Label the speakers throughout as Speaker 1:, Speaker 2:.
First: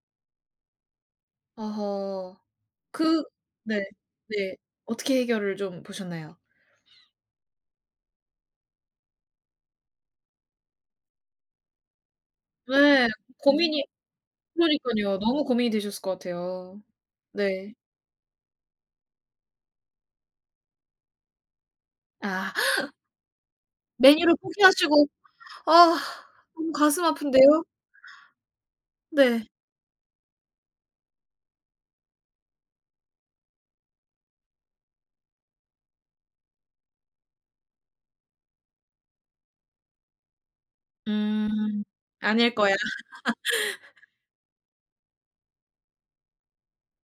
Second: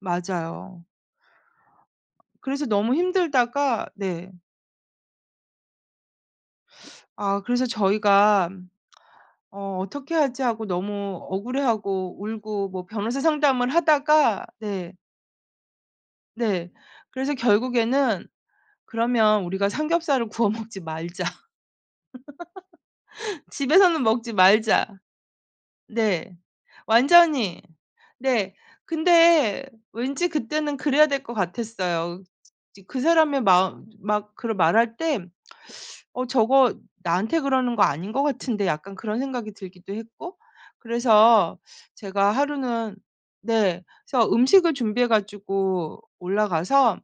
Speaker 1: 맞아요.
Speaker 2: 어허
Speaker 1: 그래서 너무
Speaker 2: 그 네.
Speaker 1: 힘들다가 네.
Speaker 2: 네. 어떻게 해결을 좀 보셨나요?
Speaker 1: 아 그래서 저희가 '어 어떻게 하지?' 하고 너무 억울해하고 울고 뭐
Speaker 2: 예.
Speaker 1: 변호사 상담을
Speaker 2: 고민이
Speaker 1: 하다가 네.
Speaker 2: 그러니깐요. 너무 고민이 되셨을 것
Speaker 1: 네.
Speaker 2: 같아요.
Speaker 1: 그래서
Speaker 2: 네.
Speaker 1: 결국에는 "그러면 우리가 삼겹살을 구워 먹지 말자.
Speaker 2: 아.
Speaker 1: 집에서는 먹지
Speaker 2: 메뉴를
Speaker 1: 말자."
Speaker 2: 포기하시고 아
Speaker 1: 네.
Speaker 2: 너무 가슴
Speaker 1: 완전히.
Speaker 2: 아픈데요.
Speaker 1: 네
Speaker 2: 네.
Speaker 1: 근데 왠지 그때는 그래야 될 것 같았어요. 지 그 사람의 마음 막 그르 말할 때 '어 저거 나한테 그러는 거 아닌 것 같은데.' 약간 그런 생각이 들기도 했고 그래서
Speaker 2: 음
Speaker 1: 제가
Speaker 2: 아닐 거야.
Speaker 1: 하루는 네 그래서 음식을 준비해 가지고 올라가서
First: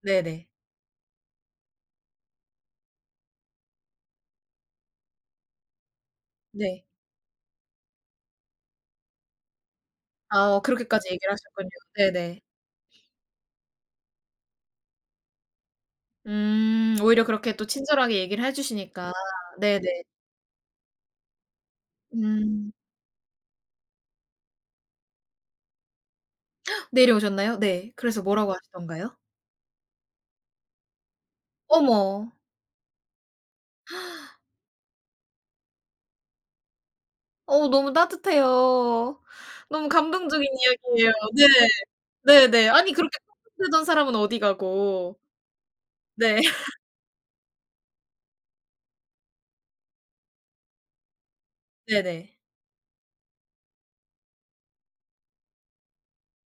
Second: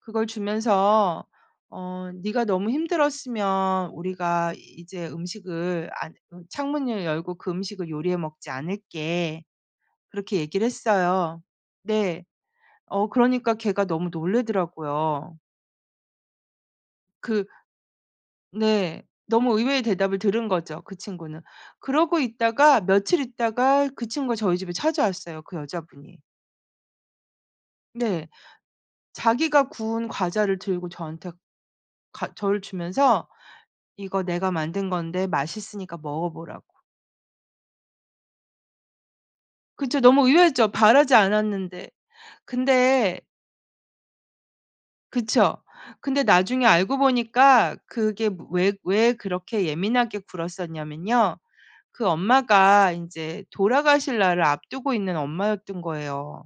Speaker 1: 그걸
Speaker 2: 네네.
Speaker 1: 주면서 어 "네가 너무 힘들었으면 우리가 이제 음식을 안
Speaker 2: 네.
Speaker 1: 창문을 열고 그 음식을 요리해 먹지 않을게." 그렇게
Speaker 2: 아
Speaker 1: 얘기를
Speaker 2: 그렇게까지 얘기를
Speaker 1: 했어요.
Speaker 2: 하셨군요.
Speaker 1: 네.
Speaker 2: 네네.
Speaker 1: 어 그러니까 걔가 너무 놀라더라고요.
Speaker 2: 음 오히려
Speaker 1: 그
Speaker 2: 그렇게 또 친절하게 얘기를 해
Speaker 1: 네.
Speaker 2: 주시니까.
Speaker 1: 너무 의외의
Speaker 2: 네네.
Speaker 1: 대답을 들은 거죠 그 친구는. 그러고
Speaker 2: 음.
Speaker 1: 있다가 며칠 있다가 그 친구가 저희 집에 찾아왔어요 그 여자분이.
Speaker 2: 내려오셨나요? 네. 그래서
Speaker 1: 네.
Speaker 2: 뭐라고 하시든가요?
Speaker 1: 자기가 구운 과자를 들고 저한테
Speaker 2: 어머.
Speaker 1: 가 저를 주면서 "이거 내가 만든 건데 맛있으니까 먹어 보라고."
Speaker 2: 어 너무 따뜻해요. 너무
Speaker 1: 그쵸. 너무
Speaker 2: 감동적인
Speaker 1: 의외죠.
Speaker 2: 이야기에요.
Speaker 1: 바라지
Speaker 2: 네.
Speaker 1: 않았는데
Speaker 2: 네네. 아니 그렇게
Speaker 1: 근데
Speaker 2: [unintelligible] 대던 사람은 어디 가고.
Speaker 1: 그쵸. 근데
Speaker 2: 네.
Speaker 1: 나중에 알고 보니까 그게 무 왜 왜 그렇게 예민하게 굴었었냐면요. 그
Speaker 2: 네네.
Speaker 1: 엄마가 인제 돌아가실 날을 앞두고 있는 엄마였던 거예요.